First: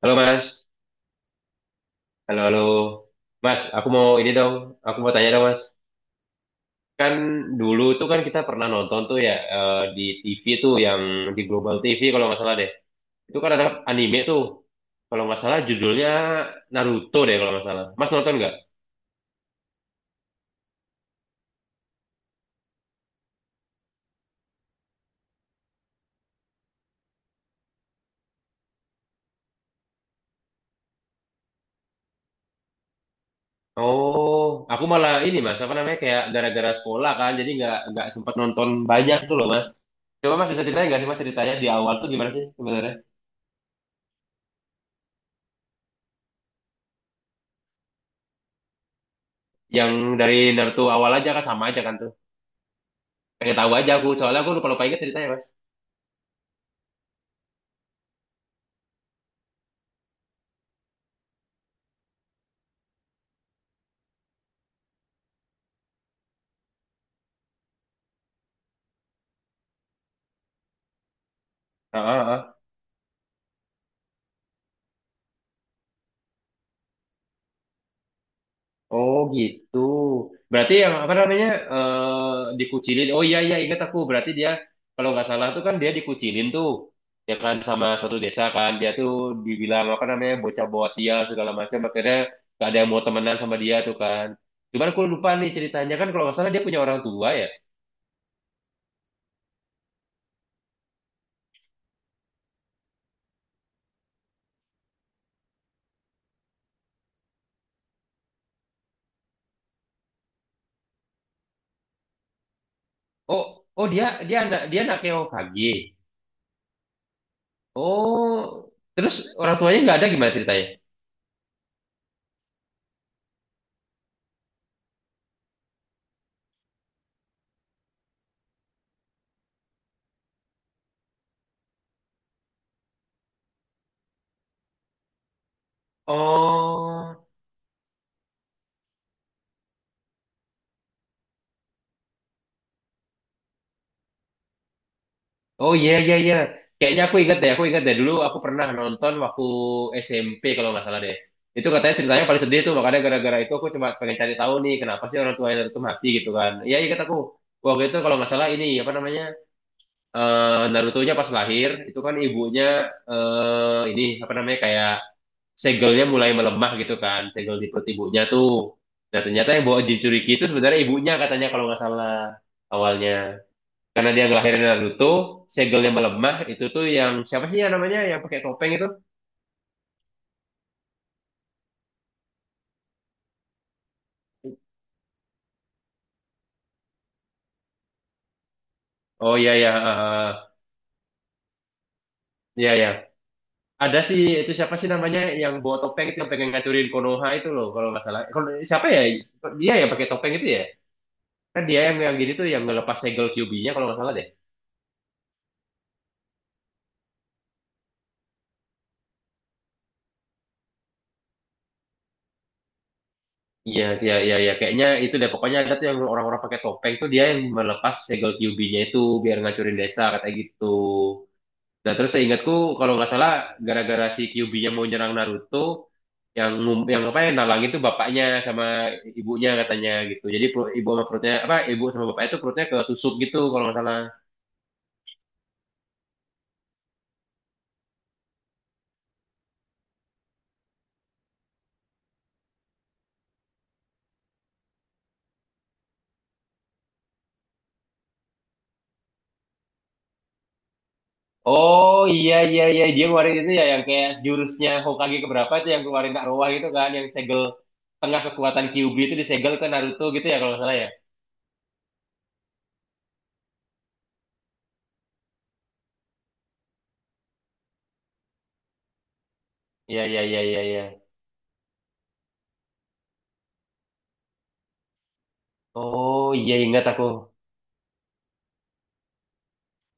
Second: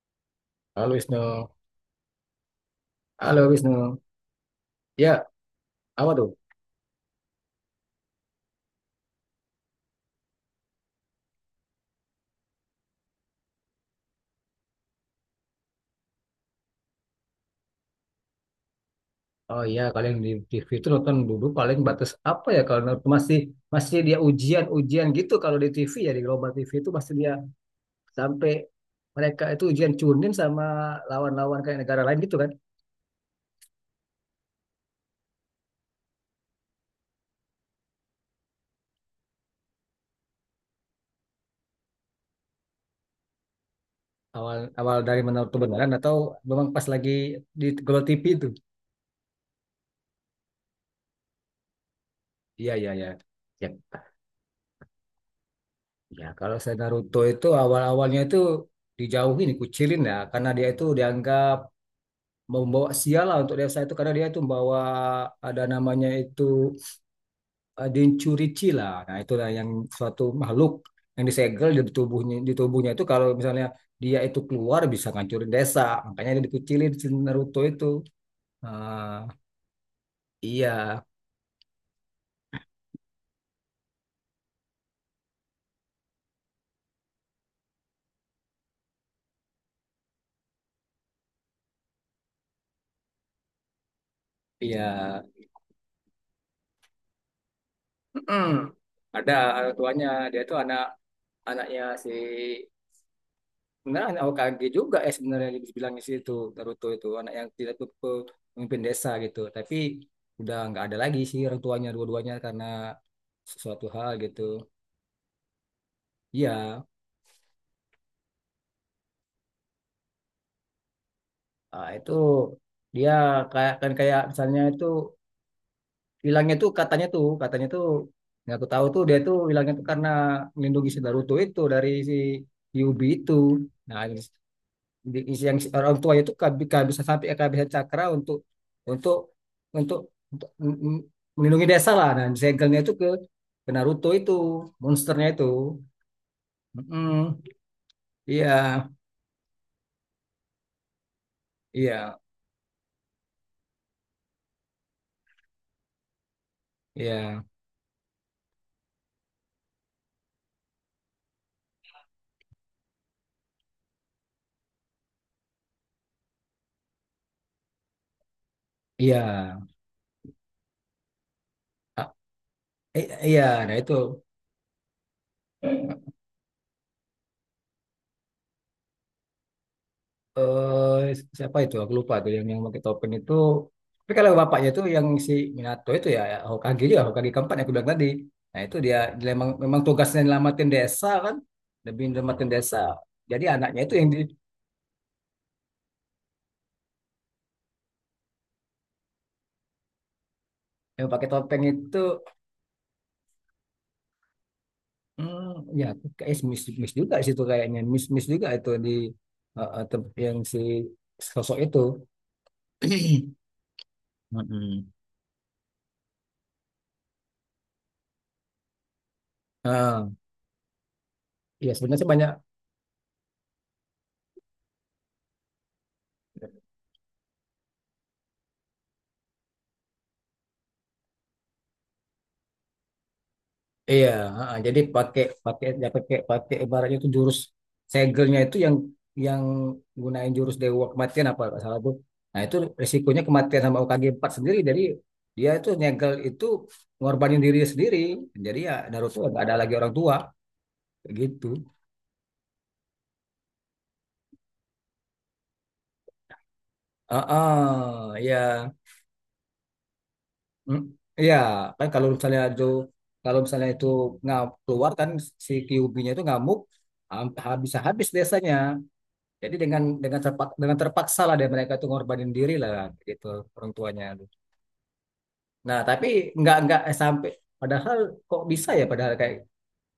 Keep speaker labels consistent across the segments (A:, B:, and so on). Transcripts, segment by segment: A: Halo Mas,
B: Halo Wisnu.
A: halo halo
B: Halo
A: Mas,
B: Wisnu.
A: aku mau ini dong, aku
B: Ya,
A: mau tanya dong Mas.
B: apa tuh?
A: Kan dulu tuh kan kita pernah nonton tuh ya di TV tuh yang di Global TV kalau nggak salah deh. Itu kan ada anime tuh, kalau nggak salah judulnya Naruto deh kalau nggak salah. Mas nonton nggak?
B: Oh iya, kalian di TV itu nonton dulu paling batas apa ya kalau masih masih dia ujian-ujian gitu kalau di TV ya di Global TV itu masih dia sampai mereka itu ujian cunin sama lawan-lawan kayak negara lain gitu kan.
A: Oh, aku malah ini Mas, apa namanya kayak gara-gara sekolah kan, jadi nggak sempat nonton banyak tuh loh Mas. Coba Mas bisa ceritain nggak sih Mas ceritanya di awal tuh gimana sih sebenarnya?
B: Awal awal dari mana tuh atau memang pas lagi di Global TV itu.
A: Yang dari Naruto awal aja kan sama aja kan tuh.
B: Iya, iya, iya.
A: Pengen
B: Ya,
A: tahu aja aku, soalnya aku lupa lupa ingat ceritanya Mas.
B: ya kalau saya Naruto itu awal-awalnya itu dijauhin, dikucilin ya karena dia itu dianggap membawa sial lah untuk desa itu karena dia itu membawa ada namanya itu densurici lah. Nah, itulah yang suatu makhluk yang disegel di
A: Ah, ah,
B: tubuhnya
A: ah.
B: itu kalau misalnya dia itu keluar bisa ngancurin desa. Makanya dia dikucilin si Naruto itu. Ah,
A: Oh gitu, berarti yang
B: iya,
A: apa namanya dikucilin, oh iya iya ingat aku. Berarti dia kalau nggak salah tuh kan dia dikucilin tuh ya kan sama suatu desa kan. Dia tuh dibilang apa namanya bocah bawa sial segala macam, akhirnya gak ada yang mau temenan sama dia tuh kan.
B: iya.
A: Cuman aku lupa nih ceritanya kan, kalau nggak salah dia punya orang tua ya.
B: Mm-mm. Ada orang tuanya, dia itu anaknya si, nah, anak O K G juga ya sebenarnya dibilang di situ. Naruto itu anak yang tidak tuh pemimpin desa gitu. Tapi udah nggak ada lagi sih orang tuanya dua-duanya karena
A: Oh,
B: sesuatu
A: oh, dia
B: hal
A: dia
B: gitu.
A: anak dia anaknya OKG.
B: Iya,
A: Oh terus, orang tuanya nggak ada, gimana ceritanya?
B: itu dia kayak, kan kayak misalnya itu hilangnya tuh katanya tuh nggak aku tahu tuh dia tuh hilangnya tuh karena melindungi si Naruto itu dari si Yubi itu. Nah, yang orang tua itu kehabisan
A: Oh,
B: sampai kehabisan cakra untuk untuk untuk, untuk m- m- melindungi desa lah dan segelnya itu ke Naruto itu, monsternya itu.
A: oh iya iya iya. Kayaknya
B: Mm-mm.
A: aku ingat deh dulu aku
B: Iya,
A: pernah nonton waktu SMP kalau nggak salah deh. Itu katanya
B: iya,
A: ceritanya paling sedih tuh, makanya gara-gara itu aku cuma pengen cari tahu nih kenapa sih orang tua Naruto mati gitu kan. Iya ingat aku.
B: iya,
A: Waktu itu kalau nggak salah ini apa namanya Naruto-nya pas lahir itu kan ibunya ini apa namanya kayak segelnya mulai melemah gitu kan, segel di perut ibunya tuh. Nah,
B: iya.
A: ternyata yang bawa Jinchuriki itu sebenarnya ibunya katanya kalau nggak
B: Ah,
A: salah awalnya.
B: iya, nah itu,
A: Karena dia ngelahirin Naruto, segelnya melemah, itu tuh yang siapa sih ya namanya yang pakai topeng itu?
B: siapa itu aku lupa tuh yang pakai topeng itu, tapi kalau bapaknya itu yang si Minato itu, ya ya, Hokage juga, Hokage keempat yang aku bilang tadi. Nah itu dia,
A: Oh iya ya,
B: memang tugasnya nyelamatin desa kan, lebih nyelamatin
A: iya
B: desa,
A: ya.
B: jadi anaknya itu
A: Ada
B: yang di
A: sih itu siapa sih namanya yang bawa topeng itu yang pengen ngacurin Konoha itu loh, kalau nggak salah. Siapa ya? Dia yang pakai topeng itu ya?
B: yang pakai topeng
A: Kan dia yang
B: itu.
A: yang gini tuh yang ngelepas segel Kyuubi-nya kalau nggak salah deh.
B: Hmm, ya aku kayak miss miss juga sih itu, kayaknya miss miss juga itu di, yang si sosok itu.
A: Iya, iya, iya, iya.
B: Mm-mm.
A: Kayaknya itu deh. Pokoknya ada tuh yang orang-orang pakai topeng tuh dia yang melepas segel Kyuubi-nya itu biar ngacurin desa
B: Ah,
A: katanya gitu.
B: Ya
A: Nah,
B: sebenarnya sih
A: terus
B: banyak.
A: seingatku kalau nggak salah gara-gara si Kyuubi-nya mau nyerang Naruto, yang yang apa yang nalang itu bapaknya sama ibunya katanya gitu. Jadi ibu sama perutnya, apa ibu sama bapaknya itu, perutnya ketusuk gitu kalau nggak salah.
B: Iya, heeh. Jadi pakai, pakai ya, pakai pakai ibaratnya itu jurus segelnya itu yang gunain jurus dewa kematian apa nggak salah tuh. Nah itu risikonya kematian sama UKG 4 sendiri. Jadi dia itu nyegel itu, ngorbanin diri sendiri. Jadi ya Naruto nggak ada lagi orang tua kayak gitu.
A: Oh iya iya iya, dia ngeluarin itu ya yang kayak jurusnya Hokage keberapa itu yang keluarin Kak Roa gitu kan, yang segel
B: Ah,
A: tengah kekuatan
B: ya,
A: Kyuubi itu disegel ke Naruto gitu ya kalau nggak salah
B: Mm,
A: ya.
B: Ya kan kalau misalnya itu, kalau misalnya itu nggak keluar kan, si Kyuubi-nya itu ngamuk, habis habis desanya. Jadi
A: Iya iya iya iya
B: dengan
A: iya.
B: terpaksa lah dan mereka itu ngorbanin diri lah gitu orang tuanya. Nah tapi
A: Oh iya
B: nggak
A: ingat
B: eh,
A: aku.
B: sampai padahal kok bisa ya, padahal kayak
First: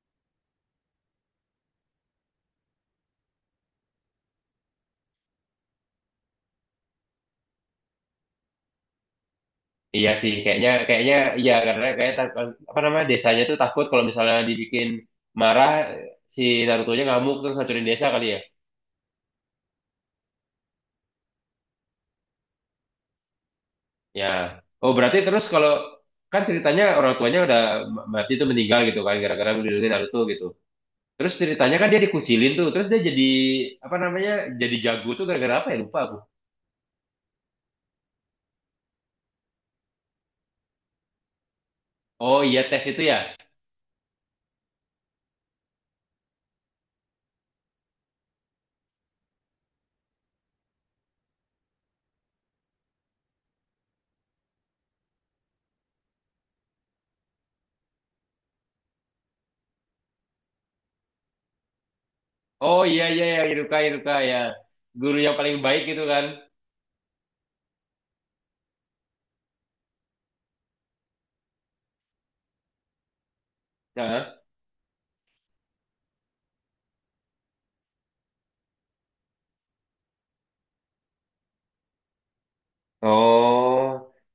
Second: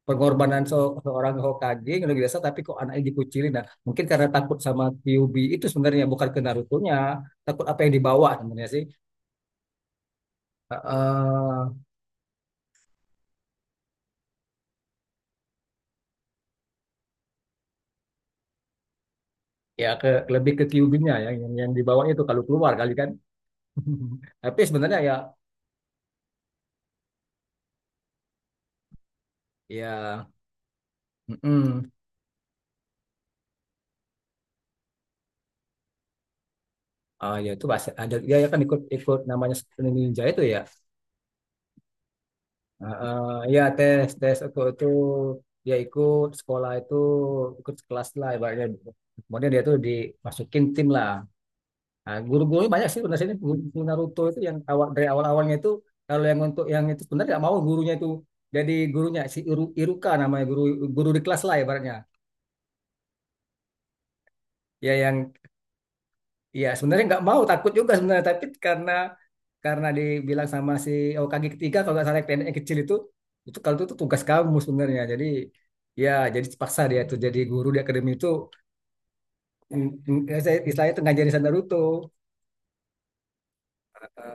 B: pengorbanan seorang Hokage yang luar biasa tapi kok anaknya dikucilin. Nah mungkin karena takut sama Kyuubi itu sebenarnya, bukan ke Naruto-nya, takut apa yang dibawa sebenarnya sih.
A: Iya sih kayaknya
B: Eh,
A: kayaknya iya,
B: eh,
A: karena kayak apa namanya desanya tuh takut kalau misalnya dibikin marah si Naruto-nya ngamuk terus hancurin desa kali ya.
B: Ya ke lebih ke Kyuubi-nya ya, yang dibawa itu kalau keluar kali kan.
A: Ya.
B: Tapi
A: Oh,
B: sebenarnya ya,
A: berarti terus kalau kan ceritanya orang tuanya udah mati tuh meninggal gitu kan gara-gara melindungi Naruto
B: ya,
A: gitu. Terus ceritanya
B: mm-mm.
A: kan dia dikucilin tuh, terus dia jadi apa namanya? Jadi jago tuh gara-gara apa ya? Lupa aku.
B: Ya itu bahasa ada ya ya kan, ikut ikut namanya ninja itu ya.
A: Oh iya tes itu
B: Heeh,
A: ya.
B: ya tes tes aku itu, dia ikut sekolah itu, ikut kelas lah ibaratnya. Kemudian dia tuh dimasukin tim lah. Nah, guru-gurunya banyak sih sebenarnya ini, guru Naruto itu yang awal dari awal-awalnya itu kalau yang untuk yang itu sebenarnya nggak mau gurunya itu, jadi gurunya si Iruka namanya, guru guru di kelas lah ibaratnya.
A: Oh iya iya ya Iruka Iruka ya.
B: Ya yang,
A: Guru yang paling baik gitu kan.
B: iya sebenarnya nggak mau, takut juga sebenarnya, tapi karena dibilang sama si OKG ketiga kalau nggak salah, yang pendek, yang kecil itu kalau itu, tuh tugas
A: Nah.
B: kamu sebenarnya. Jadi ya jadi terpaksa dia tuh jadi guru di akademi itu. Mm, mm, ya saya istilahnya itu ngajarin saya Naruto.
A: Oh.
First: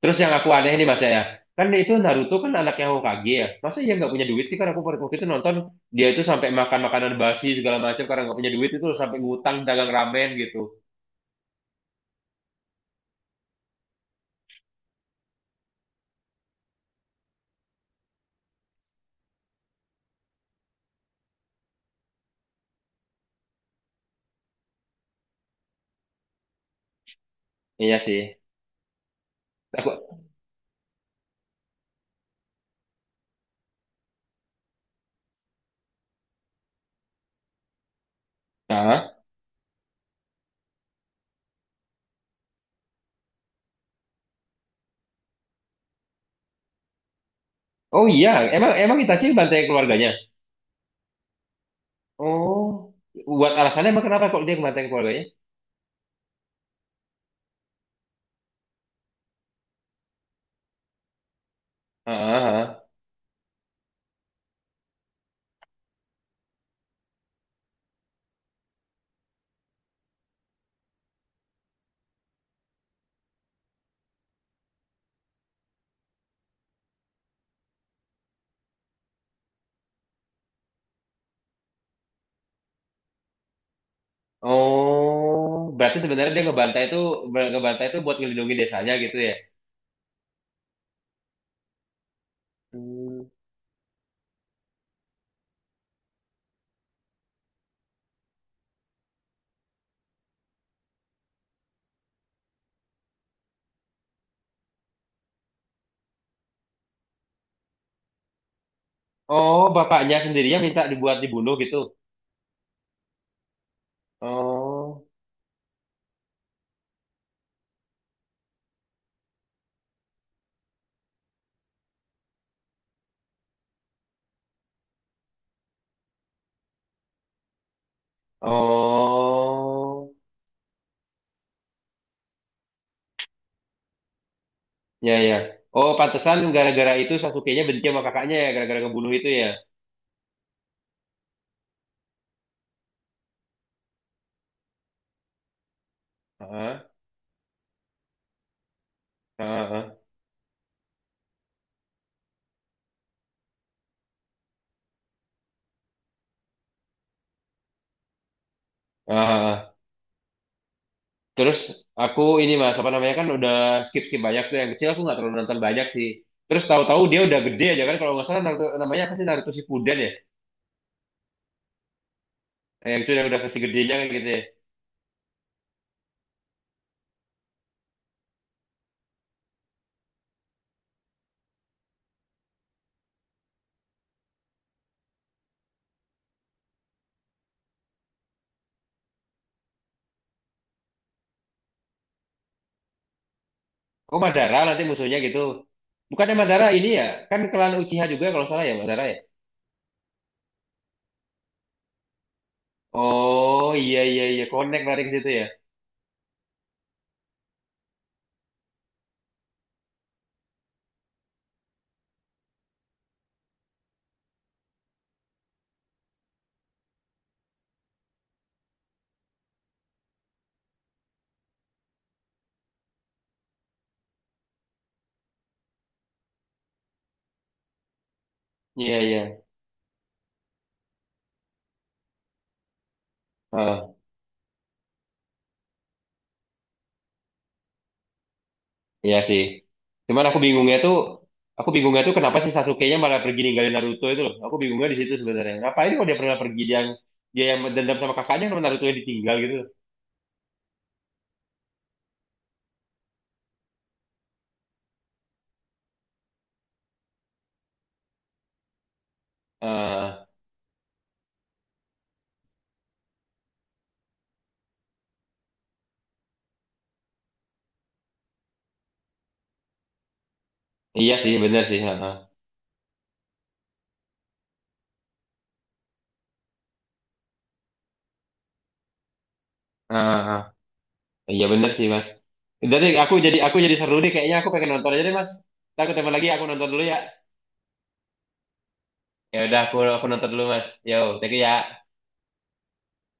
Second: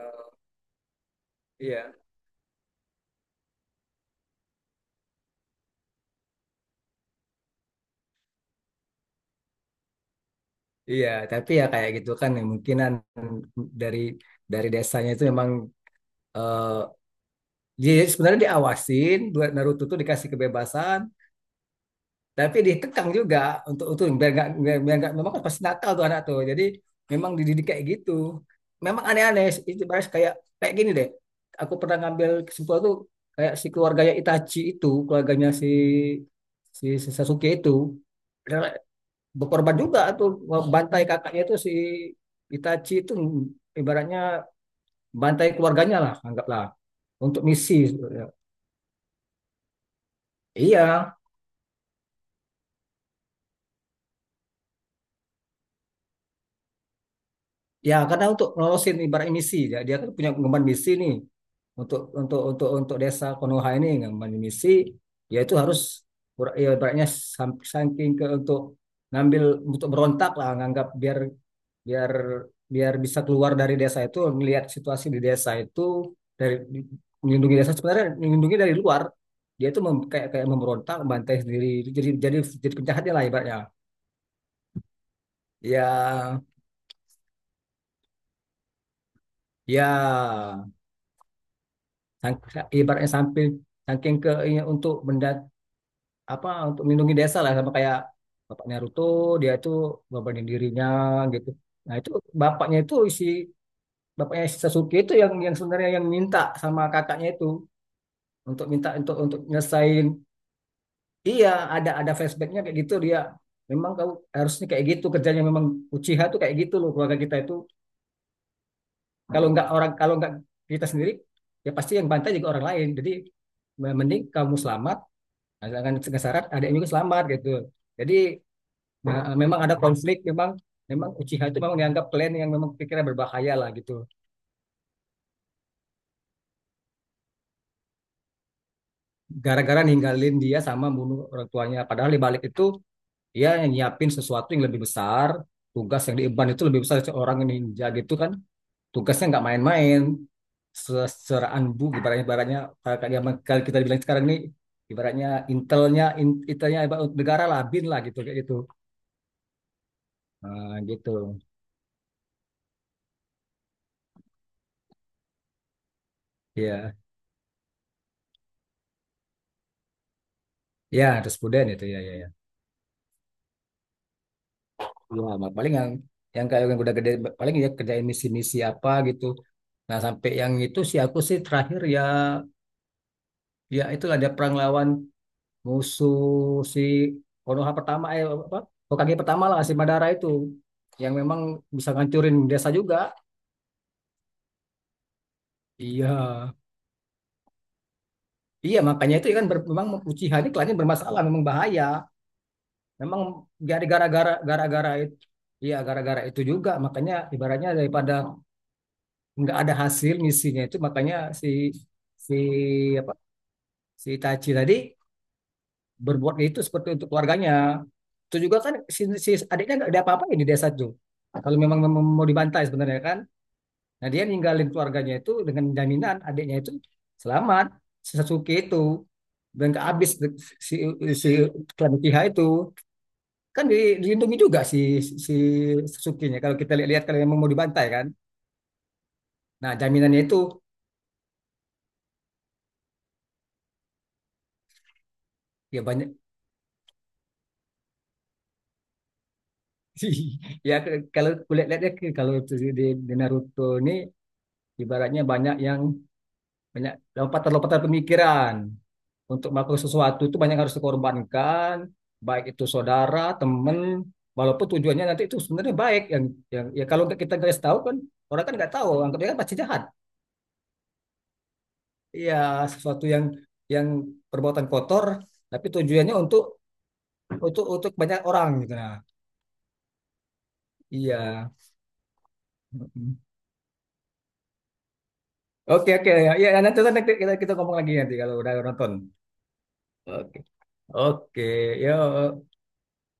A: Terus yang aku aneh nih Mas ya. Kan
B: iya.
A: itu Naruto kan anaknya Hokage ya. Masa iya nggak punya duit sih, kan aku waktu itu nonton dia itu sampai makan makanan basi segala macam karena nggak punya duit, itu sampai ngutang dagang ramen gitu.
B: Iya, tapi ya kayak gitu kan ya, mungkinan dari dari desanya itu memang, eh, dia sebenarnya diawasin buat Naruto tuh, dikasih kebebasan tapi dikekang juga, untuk itu biar nggak, biar biar nggak, memang kan pasti nakal tuh anak tuh, jadi memang dididik kayak
A: Iya
B: gitu,
A: sih.
B: memang aneh-aneh itu
A: Aku,
B: baris kayak kayak gini deh. Aku pernah ngambil kesimpulan tuh, kayak si keluarganya Itachi itu, keluarganya si si, si Sasuke itu rela
A: ah,
B: berkorban juga tuh, bantai kakaknya itu si Itachi itu, ibaratnya bantai keluarganya lah anggaplah, untuk misi.
A: oh iya, emang emang Itachi banteng keluarganya.
B: Iya,
A: Oh, buat alasannya emang kenapa kok dia ngebanteng keluarganya?
B: ya karena untuk ngelolosin ibarat misi, ya, dia kan punya pengemban misi nih,
A: Ah, ah, ah.
B: untuk desa Konoha ini pengemban misi, ya itu harus ya, ibaratnya saking ke, untuk ngambil, untuk berontak lah, nganggap biar, biar biar bisa keluar dari desa itu, melihat situasi di desa itu, dari melindungi desa, sebenarnya melindungi dari luar, dia itu mem- kayak, kayak memberontak, bantai sendiri, jadi, jadi jadi penjahatnya lah ibaratnya.
A: Oh, berarti sebenarnya
B: Ya,
A: dia ngebantai itu buat ngelindungi desanya gitu ya.
B: ya. Sang- Ibaratnya
A: Hmm.
B: sambil saking ke ini, untuk benda apa, untuk melindungi desa lah sama kayak bapak Naruto, dia itu ngorbanin dirinya gitu. Nah itu bapaknya itu isi, bapaknya si Sasuke itu yang sebenarnya yang minta sama kakaknya itu, untuk minta untuk
A: Oh,
B: nyelesain.
A: bapaknya sendirinya minta dibuat
B: Iya,
A: dibunuh gitu.
B: ada flashbacknya kayak gitu, dia memang kau harusnya kayak
A: Oh,
B: gitu kerjanya, memang Uchiha tuh kayak gitu loh, keluarga kita itu kalau nggak orang, kalau nggak kita sendiri, ya pasti yang bantai juga orang lain, jadi mending kamu selamat asalkan syarat ada yang juga selamat gitu. Jadi nah, memang ada
A: oh,
B: konflik, memang, memang Uchiha itu memang dianggap klan yang memang pikirnya berbahaya lah gitu.
A: ya ya. Oh, pantesan gara-gara itu Sasuke-nya benci sama kakaknya ya, gara-gara ngebunuh itu ya.
B: Gara-gara ninggalin dia sama bunuh orang tuanya, padahal di balik itu dia yang nyiapin sesuatu yang lebih besar, tugas yang diemban itu lebih
A: Ah,
B: besar seorang ninja gitu kan, tugasnya
A: ah,
B: nggak main-main.
A: ah,
B: Seraan bu ibaratnya, ibaratnya kalau yang kalau kita bilang sekarang ini ibaratnya intelnya, intelnya ibarat negara lah bin lah gitu kayak gitu.
A: ah, ah.
B: Nah, gitu,
A: Terus aku ini Mas apa namanya, kan udah skip skip banyak tuh yang kecil aku nggak terlalu nonton banyak sih. Terus
B: ya.
A: tahu-tahu dia udah gede aja kan kalau nggak salah Naruto, namanya apa sih Naruto Shippuden ya?
B: Ya, terus Puden itu ya, ya, ya.
A: Yang itu yang udah versi gedenya kan gitu ya.
B: Ya, Mat. Paling yang kayak yang udah gede paling ya kerjain misi-misi apa gitu. Nah, sampai yang itu sih aku sih terakhir ya, ya itulah ada perang lawan musuh si Konoha pertama apa? Hokage pertama lah si Madara itu yang memang bisa ngancurin desa juga.
A: Oh Madara nanti musuhnya gitu.
B: Iya.
A: Bukannya Madara ini ya? Kan klan Uchiha juga kalau salah ya
B: Iya,
A: Madara
B: makanya
A: ya.
B: itu kan memang Uchiha ini kelihatannya bermasalah, memang bahaya. Memang
A: Oh iya
B: gara-gara,
A: iya iya, connect
B: gara-gara
A: lari ke
B: itu.
A: situ ya.
B: Iya, gara-gara itu juga. Makanya ibaratnya daripada nggak ada hasil misinya itu makanya si si apa si Itachi tadi berbuat itu seperti untuk keluarganya, itu juga kan si adiknya nggak ada apa-apain di desa itu kalau memang mem- mau dibantai sebenarnya kan. Nah dia ninggalin keluarganya itu dengan jaminan adiknya itu selamat, si Sasuke itu,
A: Iya iya.
B: dan nggak habis si si klan Uchiha itu, kan
A: Oh.
B: dilindungi juga si si Sasuke-nya kalau kita lihat-lihat kalau memang mau dibantai kan,
A: Iya sih.
B: nah jaminannya
A: Cuman
B: itu,
A: aku bingungnya tuh kenapa sih Sasuke-nya malah pergi ninggalin Naruto itu loh. Aku bingungnya di situ sebenarnya.
B: ya
A: Ngapain
B: banyak.
A: kalau dia pernah pergi, dia yang dendam sama kakaknya kalau Naruto yang ditinggal gitu loh.
B: Ya kalau kulit lihatnya ke kalau itu di Naruto ini, ibaratnya banyak yang, banyak lompatan-lompatan pemikiran untuk melakukan sesuatu itu, banyak yang harus dikorbankan baik itu saudara teman, walaupun tujuannya nanti itu sebenarnya baik yang ya kalau nggak kita guys tahu kan, orang kan nggak tahu anggapnya kan pasti jahat.
A: Iya sih, bener sih. Heeh.
B: Ya sesuatu yang perbuatan kotor tapi tujuannya untuk, banyak orang gitu, nah,
A: Heeh.
B: iya.
A: Iya bener sih, Mas. Jadi aku jadi seru deh kayaknya, aku pengen nonton aja deh, Mas. Ntar
B: Oke
A: ketemu
B: oke
A: lagi,
B: ya,
A: aku
B: ya
A: nonton
B: nanti,
A: dulu ya.
B: nanti kita kita ngomong lagi nanti kalau udah nonton.
A: Ya udah aku nonton
B: Oke
A: dulu, Mas. Yo, thank you
B: oke
A: ya.
B: yo.